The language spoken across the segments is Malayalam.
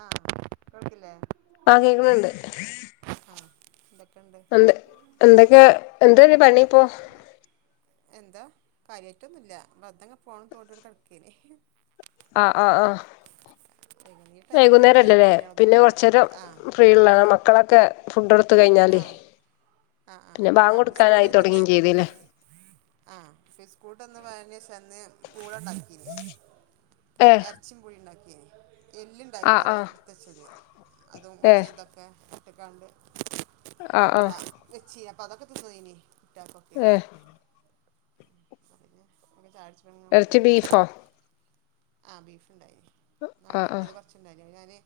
ആഹ്, കേൾക്കില്ലേ? ആഹ്, കേക്ക്ണ് ണ്ട്. ആഹ് എന്തെക്കെണ്ട്? നല്ലത്, എന്തൊക്കെ എന്തേനി പണിയിപ്പോ? എന്താ കാര്യായിട്ടൊന്നുല്ല വെറുതെങ്ങെനെ ഫോണ് തോണ്ടി അവ്ടെ കട്ക്കേനി. ആഹ് ആഹ് ആഹ് ഈ ടൈമിലൊക്കെ കാര്യമായിട്ട് വൈകുന്നേരല്ലെലേ? പണികളൊന്നും പിന്നെ ഉണ്ടാവില്ല കൊറച്ചേരം. ആ ഫ്രീയ്ള്ളത, മക്കളൊക്കെ ഫുഡ് കൊടുത്ത് ആ കഴിഞ്ഞാല്. ആ ആ ആ പിന്നെ ആ ബാങ്ക് ഓല് കൊടുക്കാനായി തൊടങ്ങിം ചെയ്തിലെ ആഹ്, ഫി സ്കൂൾട്ടെന്ന് [unintelligible] പൂളെണ്ടാക്കി നി ഏഹ് എർച്ചിം പൂളിം ഇണ്ടാക്കിനി എല്ല്ണ്ടായിനി ആഹ് അവിടെ ആഹ് ഇട്ത്തച്ചത്, അതും കൊറച്ച് ഏഹ് ഇതൊക്കെ ഇട്ട്ക്കാണ്ട്. ആഹ് ആഹ് എന്താ വെച്ചീനി, അപ്പ അതൊക്കെ തിന്ന് പോയീനി കുട്ട്യാൾകൊക്കെ ഏഹ് അപ്പ പിന്നെ, ചായ കുടിച്ച് ഇബടെങ്ങെനെ ഇറച്ചി കുത്തർക്കേനി. ബീഫോ ആഹ് ബീഫ്ണ്ടായിനി, ഇന്നാള് ആഹ് കിട്ടിയത് കൊറച്ച് ഇണ്ടായിനി അത് ഞാന്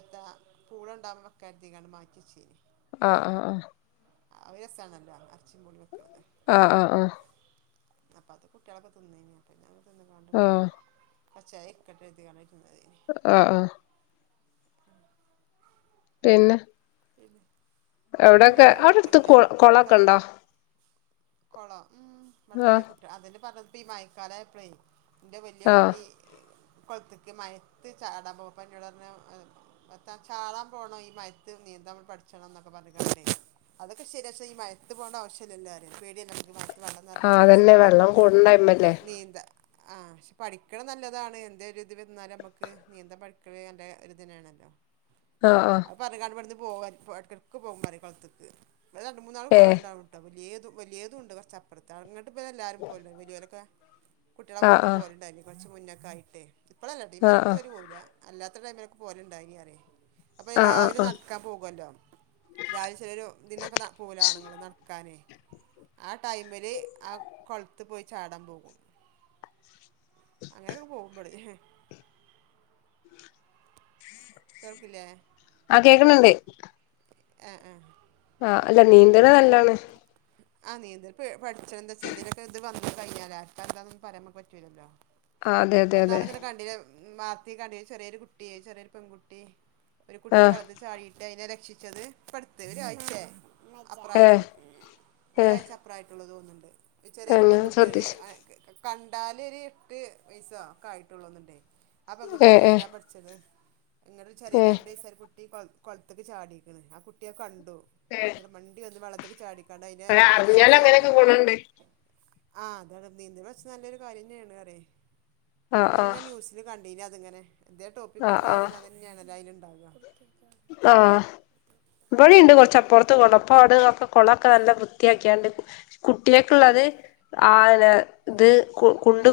എന്താ പൂളണ്ടാവുമ്പം ഇട്ക്ക കര്തിക്കാണ്ട് മാറ്റിവെച്ചിനി ആഹ് ആഹ് ആഹ് ആ ഒരു രസാണല്ലോ,? എർച്ചിം പൂളിം വെക്ക്ണത്. ആഹ് ആഹ് ആഹ് അപ്പ അത് കുട്ട്യാളൊക്കെ തിന്നീനി, അപ്പത് തിന്ന്ങ്ങാണ്ട്ങ്ങനെ ആഹ് കൊർച്ചേരം ഇരിക്കട്ടേ കര്തികാണ്ട് ഇര്ന്നതേനി. ആഹ് ആഹ് പിന്നെ? പിന്നെ? പിന്നെ എവിടൊക്കെ നിങ്ങളൊക്കെ അവിടെ അടുത്ത് വെക്കലില്ലേ കൊ കൊളൊക്കെണ്ടോ? കപ്പയും കൊളോ? ഉം, ഇവട്ണ്ട് ആഹ് കുട്ടി അതന്നെ പറഞ്ഞത്, ഇപ്പ ഈ മഴക്കാലായപ്പളെ ഇന്റെ വല്യ ആഹ് കുട്ടി കൊൾത്ത്ക്ക് മഴത്ത് ചാടാൻ പോവും അപ്പ ഇന്നോട് പർഞ്ഞു എത്താ ചാടാൻ പോണം, ഈ മഴത്ത് നീന്തം പഠിച്ചണം എന്നൊക്കെ പറഞ്ഞ്കാണ്ടെ അതൊക്കെ ശരിയ, പക്ഷെ ഈ മഴത്ത് പോവണ്ട ആവിശ്യല്ലല്ലോ പറയ, പേടിയല്ലേ നമ്മക്ക് ഈ മഴ ത്ത് വെള്ളം ആഹ് നർഞ്ഞിക്ക്‌ണ അതന്നെ വെള്ളം സമയത്ത് കൂടുന്ന ടൈമല്ലേ നീന്ത. ആഹ് പക്ഷെ പഠിക്കണത് നല്ലതാണ്, എന്തെ ഒരു ഇത് വന്നാല് നമ്മക്ക് നീന്തം പഠിക്കണത് നല്ല ഒരുരിതിനാണല്ലോ? ആഹ് ആഹ് പറഞ്ഞികാണ്ട് ഇവട്ന്ന് പോവും എടക്കെടക്ക് പോകും പറിയും കൊളത്ത്ക്ക്. ഇവിടെന്ന് രണ്ട് മൂന്നാല് ഏഹ് കൊളംണ്ടാണും വല്ല്യേതും വല്യേതുംണ്ട് കൊർച്ചപ്പുറത്ത്, അങ്ങട്ട് ഇബരെല്ലാരും പോവല്ണ്ട് വല്ല്യോരൊക്കെ. കുട്ടിയളെ ആഹ് കൊണ്ട് ആഹ് പോവല്ണ്ടായിനി കൊറച്ച് മുന്നൊക്കായിട്ടെ ഇപ്പളല്ലട്ടോ ഈ ആഹ് മയത്ത് ആഹ് ഓര് പോവുല അല്ലാത്ത ടൈമിലൊക്കെ പോല്ണ്ടായിനി പറിയെ അപ്പം ഈ ആഹ് രാവി ആഹ് ആഹ് നട്ക്കാൻ പോവൊല്ലോ രാവിലെ ചെലോല് ഇതിനൊക്കെ പോവല്ലോ ആണ്ങ്ങള് നടക്കാന് ആ ടൈമില് ആ കൊളത്ത് പോയി ചാടാൻ പോകും അങ്ങനൊക്കെ പോകും ബള് കേൾക്കില്ലേ ആഹ് കേക്കണണ്ട് എഹ് ഏഹ് ആഹ് അല്ല നീന്ത്‌ണ നല്ലാണ് ആ നീന്തൽ പഠിച്ച എന്താച്ചെന്തലൊക്കെ ഇത് വന്ന് കയ്ഞ്ഞാൽ ആർക്കാ എന്താനൊന്നും പറയാൻ ഞമ്മക്ക് പറ്റൂലല്ലോ ആഹ് അതെ അതെ അതെ പ്പന്നാളിങ്ങനെ കണ്ടീലെ വാർത്തി കണ്ടീലെ ചെറേരു കുട്ട്യെ ചെറേരു പെൺകുട്ടി ഒരു കുട്ടി ആഹ് വെള്ളത്തി ചാടിയിട്ട് അതിനെ രക്ഷിച്ചത് ഇപ്പടുത്ത് ഒരാഴ്ചായി ഏഹ് അപ്പറായിട്ടൊള്ളു ഏഹ് ഒരാഴ്ച അപ്പറായിട്ടുള്ളു തോന്ന്ണ്ട് ഒരു ചെറേരു ഏഹ് ഞാൻ പെൺകുട്ടിയാണ് ശ്രദ്ധിച്ചു കണ്ടാലൊരു എട്ട് വയസൊ ഒക്കെ ആയിട്ടുള്ളൂന്ന്ണ്ടേ ആ പെൺകുട്ടി ഏഹ് ഏഹ് നീന്താൻ പഠിച്ചത് അങ്ങനെ ഒരു ചെറേ ഏഹ് രണ്ട് വയസായ ഒരു കുട്ടി കൊളത്ത്ക്ക് ചാടിക്കണ് ആ കുട്ടി അത് കണ്ടു അതെ ഇങ്ങട് മണ്ടി വന്ന് വെള്ളത്ത്ക്ക് ചാടിക്കാണ്ട് അതിനെ അറിഞ്ഞാല് രക്ഷിച്ചു പറയെ അങ്ങനെയൊക്കെ ഗുണണ്ട് ആഹ് അതാണ് നീന്തൽ പഠിച്ചാൽ നല്ലൊരു കാര്യന്നെയാണ് പറയെ ആഹ് അതങ്ങനെ ആഹ് ന്യൂസില് കണ്ടീനി അത്ങ്ങനെ എന്തേ ടോപ്പിക്ക് ആഹ് ഇണ്ടായ ആഹ് പിന്നെ അതെന്നാണല്ലൊ അയില് ഉണ്ടാക ആഹ് ആ ഇബടീണ്ട് കൊറച്ചപ്പൊറത്ത് കൊളം ഇപ്പം അവുടൊക്കെ കൊളൊക്കെ നല്ല വൃത്തിയാക്കി ക്ക്യാണ്ട് കുട്ടേക്ക്ള്ളത് ആ പിന്നെ ഇത് കുണ്ട്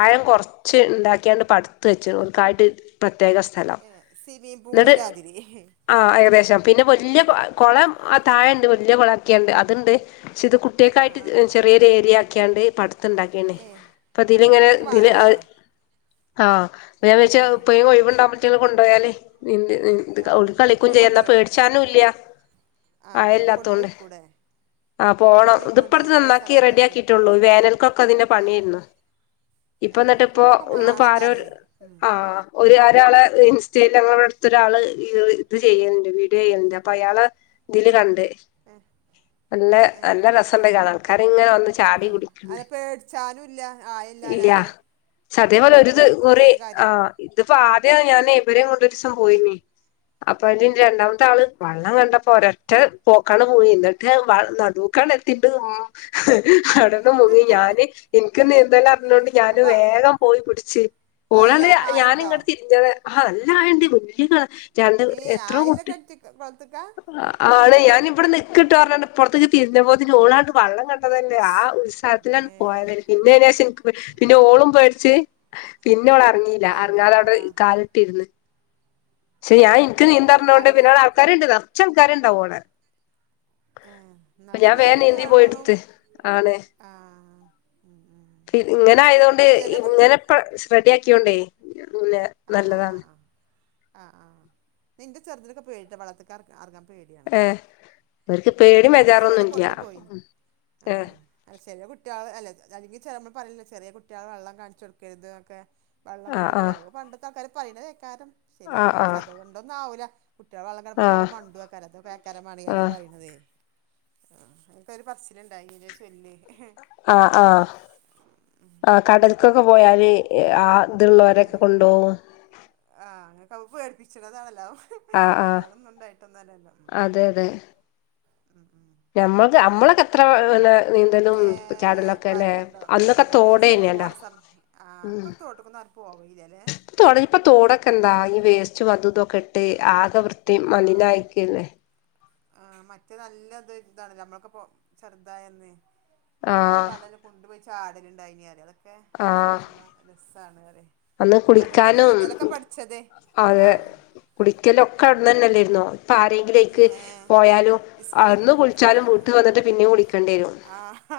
ആഴം കൊറച്ച് ഉണ്ടാക്കിയാണ്ട് പടുത് വെച്ച്ണ് ഓൽക്കായിട്ട് പ്രത്യേക സ് സ്ഥലം ഏ സ്വിമ്മിംഗ് ഇന്നട്ട് [unintelligible] ആഹ് ഏകദേശം പിന്നെ വല്യ കൊളം ആ താഴണ്ട് വല്യ കൊളാക്ക്യാണ്ട് അത്ണ്ട് പക്ഷെ ഇത് ആ കുട്ടേക്കായിട്ട് ആ ആ ചെറിയൊരു ഏരിയ ആക്കിയാണ്ട് പട് ത്ത്ണ്ടാക്കീണ് ഏ ഇപ്പം ഇതില് ഇങ്ങനെ അങ്ങനൊക്കെ ഇതില് വേണല്ലേ അവര് ആഹ് അപ്പം ഞാൻ ഏ വിചാരിച്ചു എപ്പഴേം ഒയ്വുണ്ടാവുമ്പം ഇത്റ്റങ്ങളെ കൊണ്ടോയാല് നീന്തി നി ആ ഓൽക്ക് കളിക്കും ഇജ് ചെയ്യ എന്നാ പേടിച്ചാനും ഇല്ല ആഹ് കൊണ്ട് ആഴല്ലാത്തോണ്ട് പൊയ്ക്കൂടെ ആഹ് പോണം ഇത്പ്പട്ത്ത് നന്നാക്കി റെഡി സമയത്തൊക്കെ ആക്കിയിട്ടുള്ളൂ ഈ വേനൽക്കൊക്കെ അതിന്റെ ഏ പണിയായിരുന്നു ഏ ഇപ്പന്നട്ട് ഇപ്പൊ അങ്ങനെയൊക്കെ ഇന്ന്പ്പ ആരോര് വേണന്നറിയേ ഉം ആഹ് ഒര് ഒരാളെ ഇൻസ്റ്റേല് ഞങ്ങളെ ഇവിടുത്ത ഒരാള് ഇത് ചെയ്യല്ണ്ട് വീഡിയൊ ചെയ്യല്ണ്ട് അപ്പം അയാളെ ഇതില് കണ്ട് എ നല്ല നല്ല രസണ്ട് കാണാൻ ആൾക്കാര് ഇങ്ങനെ വന്ന് ചാ ആഹ് അത് പേടിച്ചാനും ഇല്ല ആയല്ലാഞ്ഞാല് പക്ഷെ അതേപോലെ ഒരു പഠിക്കണോർക്ക് കുറി നല്ലൊരു ആ കാര്യമാണ് ഇതിപ്പാദ്യം ഞാന് ഇവരേം കൊണ്ട് ഒരീസം പോയിനി അപ്പോത്തിന് ഇൻ്റെ ഉം രണ്ടാമത്തെ ആള് വെള്ളം കണ്ടപ്പോ ഒരൊറ്റ പോക്കാണ്ട് പോയി ഇന്നട്ട് വ നടൂക്കാണ്ടെ ത്തിട്ട് അവുടുന്ന് മുങ്ങി ഞാന് ഇൻക്ക് നീന്തലറിഞ്ഞോണ്ട് ഞാന് അപ്പം വേഗം പോയി പിടിച്ച് അതല്ല ഓളന്ന് ആയണ്ടോ ഞാനിങ്ങട്ട് തിരിഞ്ഞത ആഹ് നല്ല ആയണ്ട് വല്യ കേ ഇമ്മേ ആയല്ല കെൺട്ട്ക് കൊൾത്ത്ക്ക ആണ് ഞാന് ഇവടെ നിക്കിട്ടൊ പറഞാണ്ട് ഇപ്പറത്ത്ക്ക് തിരിഞ്ഞപ്പോത്തിന് ഓളാണ്ട് വള്ളം കണ്ട ണ്ടതല്ലേ ആ ഉത്സാഹത്തിലാണ് ഏ പോയത് പിന്നെ അയ്‌നേഷം ഇൻക്ക് പേടി പിന്നെ ഓളും പേട്ച്ച് പിന്നെ ഓള് എറങ്ങീല്ല അള്ളാ അറങ്ങാതെ അവുടെ കാലിട്ടിര്ന്ന് പക്ഷെ ഞാൻ യാ ഇൻക്ക് പേ നീന്തർഞ്ഞോണ്ട് പിന്നെ അങ്ങനെ ആൾക്കാര്ണ്ട് നർച്ചാൾക്കാര്ണ്ടാവും അവുടെ ഏ അപ്പം എന്നാലും ഞാൻ വേം നിന്തി പേടിയാണാണും പോയിട്ത്ത് അവനെ ആ ഉം ഉം പി ഇങ്ങനെ ആയതോണ്ട് ചില കുഴി ഇങ്ങനെ ക്ക ശ്ര റെഡിയാക്കിയോണ്ടേ പിന്നെ ആഹ് ആഹ് നല്ലതാണ് ആഹ് ആഹ് ആഹ് ഇന്നാ ന്റെ ചെർതിനൊക്കെ പേടിയാട്ടോ വള്ളത്തി ക്ക് അറ അറങ്ങാൻ പേടിയാണ് ഏഹ് ഇവർക്ക് ഉം ഉം പേടിയും ഒരീസോലെ ബേജാറൊന്നും ഇല്ല കൊണ്ടുപോയിനിം ഏഹ് ആഹ് അല്ല ചെറ്യേ കുട്ട്യേള് അല്ല അല്ലെങ്കി ചെ നമ്മള് പറേലില്ലെ ചെറ്യേ കുട്ട്യേളെ വള്ളം കാണിച്ചൊടുക്കര്ത് ന്നൊക്കെ വള്ളം കൊണ്ടു ആഹ് പോക അതൊക്കെ പണ്ടത്താൾക്കാര് പറീണതേക്കാരം ശരിയാണ് ആഹ് പക്ഷെ ആഹ് അതുകൊണ്ടൊന്നും ആവൂല കുട്ട്യാള് വള്ളം ആഹ് [unintelligible] ങ്ങട് ആഹ് മണ്ടൊയ്ക്കാരം അതോക്കെ ആക്കാരം മാണേ അങ്ങനെ ആഹ് പറീണതെ ആഹ് അങ്ങനൊക്കെ ഒര് പറച്ചില് ഇണ്ടായിനിലെ ചൊല്ല് ആ് ആഹ് ആ കടൽക്കൊക്കെ പോയാല് ആഹ് ഇത്ള്ളോരെക്കെ ആഹ് കൊണ്ടോവും ആഹ് ഇങ്ങക്ക് അഹ് പേടിപ്പിച്ചണതാണല്ലാ ആഹ് ആഹ് അല്ലാതൊന്നും ഉണ്ടായിട്ടന്നല്ലല്ലോ ഉം ഊ ഊം ഞമ്മക്ക് ഞമ്മളൊക്കെത്ര പിന്നെ നീന്തലും ഏഹ് ചാടലൊക്കെ അല്ലേ പറയണ്ടോ അന്നൊക്കെ ഏഹ് സ്കൂള് തോടേനേടാ പോണ സമയ ആഹ് പ്പൊ തോട്ട്ക്കൊന്നും എർ പോവയില്ലല്ലേ തൊട് ഇപ്പൊ തോടൊക്കെന്താ ഈ വേസ്റ്റു അതൂ ഇതൊക്കെട്ട് ആകെ വൃത്തി ആഹ് മലിനായിക്കെല്ലെ ആഹ് മറ്റേത് നല്ലത് ഇതാണ് ഞമ്മളൊക്കെ പോ ചെർതായന്ന് എത്രങ്ങാനും ആഹ് വള്ളെ ള്ള കുണ്ടുപോയി ചാടല്ണ്ടായിനിം പറയാ അതൊക്കെ ആഹ് ആലോയ്ച്ചുമ്പ രസ്സാണ് പറെയ് അന്ന് കുളിക്കാനും അതെ ആഹ് കുളിക്കലൊക്കെ ഉം അവുട്ന്നന്നെ എല്ലേരുന്നോ ഇപ്പൊ ആരെങ്കിലയിക്ക് ഏഹ് പോയാലും ഇസ്കൂ അന്ന് കുളിച്ചാലും ആഹ് വീട്ട് വന്നിട്ട് പിന്നേം കുളിക്ക ആഹ്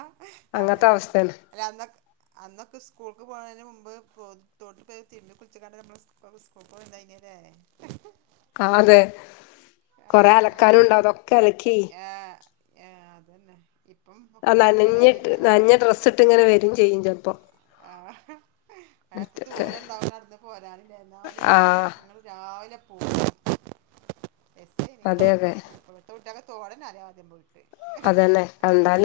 അതന്നെ അവസ്ഥയാണ് അല്ല അന്നൊക്കെ അന്നൊക്കെ സ്കൂൾക്ക് പോണതിന് മുമ്പ് ഇപ്പൊ തോട്ട്പ്പോയി തിര്മ്പി കുളിച്ച് കാണ്ടല്ലെ ഞമ്മള് സ്കൂൾ സ്കൂൾക്ക് പോയിണ്ടായിനേലെ ക്കാതേ കൊറെ ആഹാ അലക്കാനുണ്ടാവും അതൊക്കെ അലക്കി ആഹ് ആഹ് അതന്നെ ഇപ്പം ആ ഒക്കെ നനഞ്ഞിട്ട് പെരേലല്ലേ ആരും നനഞ്ഞ ഡ്രെസ്സ്ട്ട് ഇങ്ങനെ വരും ചെയ്യും ചെലപ്പൊ ആഹ് എത്ര ദൂരം ഇണ്ടാവും നടന്ന് പോരാനില്ലേ എന്നാലും അവ്ടുന്ന് ആഹ് [unintelligible] രാവിലെ പോവും രസേനിം അതെ അതെ ഇപ്പത്തെ കുട്ട്യാക്ക് തോടെന്നെ അറിയോ ആവോ ആദ്യം പോയിട്ട് അതന്നെ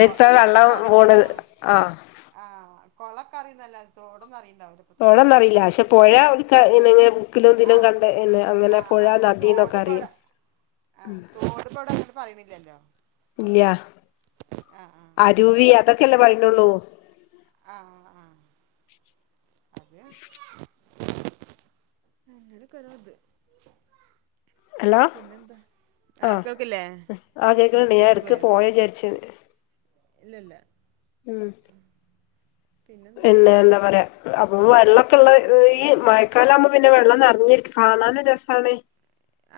കൊ വള്ളം കൊളക്കറി പോണ് ആഹ് ആഹ്‌ ആഹ് കൊളം ഒക്കെ അറീന്നല്ലാതെ തോടൊന്നും അറീണ്ടാകൂല തോടൊന്നറീല്ല പക്ഷെ പൊഴ ഓൽക്ക് [unintelligible] ആഹ്‌ കണ്ട് അങ്ങനെ ആഹ് പുഴ ആഹ് തോട് നദീന്നൊക്കെ അറിയും ഇപ്പവടെ തോട് ഇപ്പവടങ്ങനെ പറയ്ണില്ലല്ലോ ഇല്ല്യ ആഹ് ആഹ് ടൂവി അതൊക്കല്ലേ പറയ്ണൊള്ളൂ ആഹ്‌ ആഹ്‌ അതെ അങ്ങനൊക്കോരോത് ഹലോ പിന്നെന്താ ആഹ്‌ ആഹ് കേൾക്കില്ലേ ഏഹ് റേഞ്ച് പോയോ അപ്പൊ വിചാരിച്ചു ഇല്ലല്ല ഉം [unintelligible] പിന്നെ എന്താ പറയാ അപ്പൊ വെള്ളൊക്കെള്ള ഈ മഴക്കാലാവുമ്പോ പിന്നെ വെള്ളം നിറഞ്ഞിരിക്ക കാണാനു രസാണ്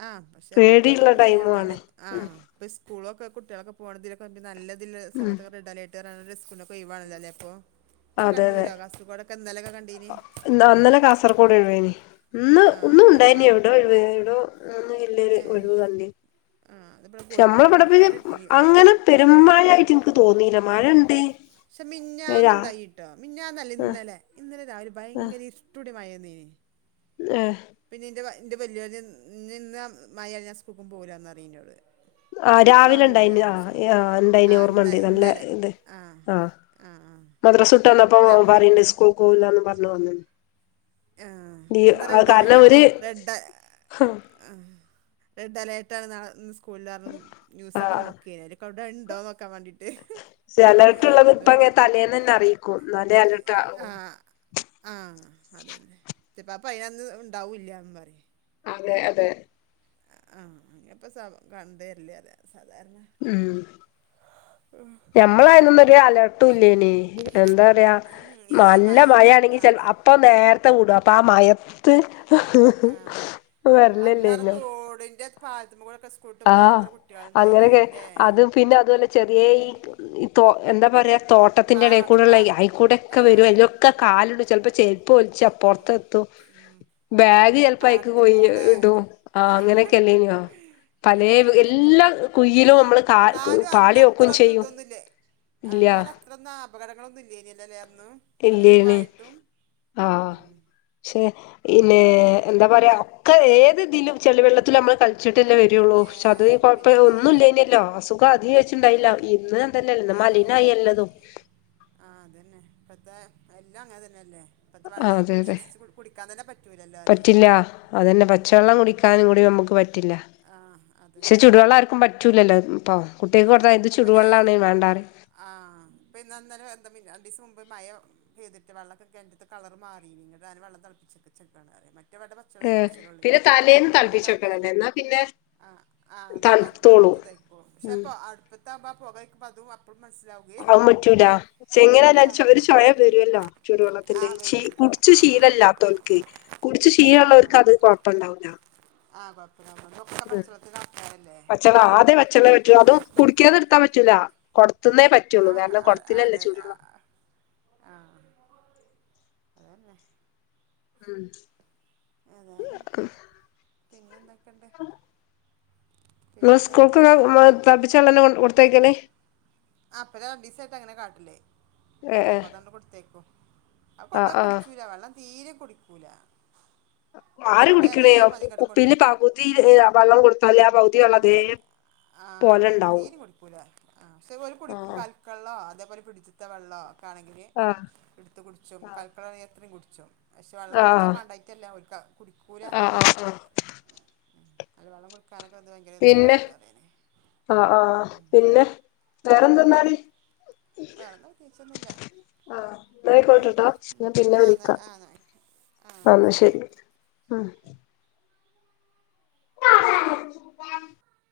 ആ പക്ഷെ മ് പേടിയുള്ള അതൊക്കെ ശരിയാണ് ടൈമും ആണ് ന്നാലും ഉം ആഹ് ഇപ്പ സ്കൂളൊക്കെ കുട്ട്യേളൊക്കെ പോണതിലൊ നല്ലതില്ല ഉം സമയത്തൊക്കെ റെഡ് അലർ [unintelligible] ക്കെ പോവാണല്ലേ ഇപ്പൊ കണ്ണൂരോ കാസർകോട് ഒക്കെ നല്ല ആ ഇന്നലെ കാസർകോടൊഴുവേനി ഇന്ന് ആഹ് ഒന്നും ആഹ് ഉണ്ടായിന കൺ എവിടോ ഒഴിവ എവിടോ ഒന്ന് ഇല്ല ഏഹ് ഒഴിവ കണ്ടി ആഹ് അത് നമ്മളുടെ ഇവിടെ അങ്ങനെ പെരുമഴയായിട്ട് എനിക്ക് തോന്നിയില്ല മഴ ഉണ്ട് പക്ഷെ രാ മിന്നാന്നുണ്ടായിട്ടോ മിന്നാന്നല്ല ആഹ് ഇന്നലെ ഇന്നലെ ഒരു ആഹ് ഭയങ്കര ഇഷ ഇപ്പോ ഇവിടെ മഴ ഏഹ് പിന്നെ എന്റെ എന്റെ വല്ലുവിളി നിന്ന് മഴ അഴിഞ്ഞാ സ്കൂക്കും പോകില്ലന്ന് പറയും ന്നോട് ആഹ് രാവിലെ ഉണ്ടായിന് ആ ആ് ഉണ്ടായിന് ആ ഇന്ന ഓർമ്മണ്ട് നല്ല ഇന്നലെ ഇത് ആ ആഹ് ആ ആ മദ്രാസുട്ട്ന്നപ്പ അല്ല അമ്മ- പറയണ്ട് സ്കൂൾ പോവില്ലന്ന് പറഞ്ഞു വന്ന ആ ഇന്ന് റെഡ് കാരണം ഒരു ആ റെഡ് അലേർട്ടാണ് നാളെ സ്കൂൾ ഇല്ല ന്യൂസൊക്കെ ആഹ് നോക്കിയേരിക്കും അവിടെ ഉണ്ടോന്ന്ക്കാൻ വേണ്ടിയിട്ട് അലേർട്ട്ള്ളത് ഇപ്പ എന്തോരം അങ്ങനെ തലേന്ന് തന്നെ അറിയിക്കൂ എന്നാല അലർട്ടാ ആ ആ അത തന്നെ ചപ്പോൾ അപ്പൾ അതിനന്ന് ഉണ്ടാവില്ല പറയും അതെ അതെ ആഹ അപ്പൊ കണ്ടരില്ലേ സാധാരണ ഉം ഞമ്മളയൊന്നൊ ഒരു അലട്ടല്ലേന എന്താ പറയാ ഉം ഏത നല്ല മഴയും ആ മഴയാണെങ്കിൽ അതെ ചിലപ്പോ പ്പൊ നേരത്തെ വിടും അപ്പൊ ആ മയത്ത് ആഹ് വരലല്ലേ ഇന പാലത്തുമ ക്കൂടോക്കെ സ്കൂളട്ട് പോണ എത്ര അങ്ങനെയൊക്കെ കുട്ടികൾണ്ടായിന്ല്ലേ അത് പിന്നെ അതുപോലെ ചെറിയ ഈ എന്താ പറയാ തോട്ട തോട്ടത്തിന്റെ ഇടയിൽ പാടം കൂടെള്ള പാട അയിക്കൂടെയൊക്കെ വരും ആഹ് അതിലൊക്കെ കാലുണ്ട് ചിലപ്പോ ചെരുപ്പ ഒലിച്ച് അപ്പുറത്തെ എത്തും ഉം ബാഗ് ചിലപ്പോക്ക് പാടത്ത് കൊയി കൂടെ ഇട ആ ആഹ് അങ്ങനെയൊക്കെ അല്ലേനോ പല ഏഹ് അതന്നെ എല്ലാ കുഴിയിലും നമ്മൾ എന്നാലും അന്ന് അത്രന്ന ഇതൊന്നില്ലേ ഇല്ല എന്നാല അത്രൊന്നും അപകടങ്ങളൊന്നുംല്ല ഇനല്ല അല്ലേ അന്ന് അങ്ങനൊക്കെ എല്ലയണ് ആയിട്ടും ആഹ ഉം പക്ഷേ പിന്നെ ഇപ്പള് എന്താ പറയാ ഒക്കെ ഏതെതിലും ചെളിവെള്ളത്തിൽ നമ്മള് കളിച്ചിട്ടല്ലേ വരും രുള്ളൂ പക്ഷെ അത് ഏഹ് കുഴപ്പം പിന്നല്ലാതെ ഒന്നും ഇനല്ലോ അസുഖ അധിക വെ ഉണ്ടായില്ല ഇന്ന് എന്തല്ലല്ല മലിന ആയില്ലതോ ആഹ അതന്നെ ഇപ്പത്തെ എല്ലാം അങ്ങനെ തന്നെയല്ലേ ഇപ്പഴത്തെ ആഹ് വെള്ളം അതെ നമുക്ക് അതെ വിശ്വസിച്ച് കുടിക്കാൻ തന്നെ പറ്റൂലല്ലോ അറിയേ പറ്റില്ല അതന്നെ ഉം ഉം [unintelligible] കൂടി നമുക്ക് പറ്റില്ല ആഹ് അതന്നെ പക്ഷെ ചൂടുവെള്ള ആർക്കും പറ്റില്ലല്ലോ ഇപ്പോൾ കുട്ടികൾക്ക് കൊടുത്താ ഇത് ചൂടു വെള്ളമാണ് വേണ്ടാ പറയും ആ ഇപ്പൊ അന്നേം എന്തന്ന രണ്ട് ദിവസം മുമ്പ് മഴ മഴ പെയ്തിട്ട് വെള്ളൊക്കെ കിണറ്റിലെ കളർ മാറി നിങ്ങട്ടഞ വെള്ളപ്പിച്ചക്കെക്കറ്റ എന്റെ മക്കളെ പച്ചളെ ഏഹ് കുടിച്ചാലള്ളൂ പിന്നെ തലേന്ന് ഇവിടെ തിളപ്പിച്ച് തളപ്പിച്ചെക്കണല്ലേ എന്നാ പിന്നെ ആ തണുത്തോളും ആപ്പിപ്പത്തൊടുതയിക്കോളും പക്ഷെ ഉം അപ്പൊ അടുപ്പത്താംമ്പം പൊകയക്കുമ്പോ അതും അപ്പൊഴും മനസ്സ്ലാവും പറയാൻ പറ്റൂല ചെങ്ങനല്ല ഒര് ചൊ ഒരു ആഹ് ചോയ വരുല്ലോ ചുടു ആ വെള്ളത്തിന്റെ ച്ച് വരും കുടിച്ച് ആ ശീലില്ലാ അതോൽക്ക് കുടിച്ച് ആ ആ ആ അതാണ് ക്ഷീലൊള്ളോർക്കത്ത് കൊഴപ്പൊണ്ടാവൂല്ല ആ കൊഴപ്പില്ല നമ്മളൊക്കെ പച്ചവെള്ളത്തിന്റെ ആൾക്കാരല്ലേ തെളാദ്യം പച്ചവെള്ളം വെച്ചു അതും കുടിക്കാത എടുത്താൻ പറ്റൂല കൊടത്തുന്നേ ആ പറ്റുള്ളൂ കാർണം കൊടത്തിലല്ലേ ചൂടള്ളം ആഹ് അതന്നെ ഉം ഏതായാലും പിന്നെ എന്തൊക്കെണ്ട് നിങ്ങളെ സ്കൂൾക്ക് ഉമ്മാ വീട്ടിലൊക്കെ തെളപ്പിച്ച വെള്ളല്ലെ കൊടുത്തയക്കണെ ആപ്പ രണ്ടീസായിട്ട് അങ്ങനെ കാട്ടില്ലേ ഏഹ് അപ്പൊ ഏഹ് അതണ്ട് കൊടുത്തേക്കും അവ കൊണ്ടോയ ആഹ് ആഹ് കുടിച്ചൂല വെള്ളം തീരെ കുടിക്കൂല ആര് കൊണ്ടുപോയി കുടിക്കണേ അതേമാതിരി ഇങ്ങോട്ട് കുപ്പീല് കൊണ്ടുവരും പകുതി ഉം വെള്ളം കൊടുത്താലേ ആ പൗ ആഹ് തീരേം കുടിക്കൂല ആ പക്ഷെ ഓൽ കുടിക്കും ആഹ് കാൽ വെള്ളാ അതേപോലെ പിടിച്ചിത്ത വെള്ളാ ഒക്കെ ആണെങ്കില് ആഹ് എടുത്ത് കുടിച്ചും കൽ മക്കള എത്രയും കുടിച്ചും പക്ഷെ വെള്ളം ആഹ് കുടിച്ചാ ആഹ് മാണ്ടായിട്ടല്ല ഓര്ക്ക് കുടിക്കൂല അതാണ് ആഹ് ആഹ് അല്ല വെള്ളം കൊടുക്കാനൊക്കെ അത് ഭയങ്കര ഗെതിയടാണല്ലോ പറേന്നെ ആ ആഹ് പിന്നെ വേറെന്തെന്നാല് വേറന്ന പ്രതേയിച്ചൊന്നുല്ല ആഹ് ഉം ന്നായിക്കോട്ടെട്ടോ ഞാൻ പിന്നെ ആന്നെ വിളിക്കാം ആന്നെ ആ എന്നാ ശരി ഓക്കെ ആഹ് [unintelligible]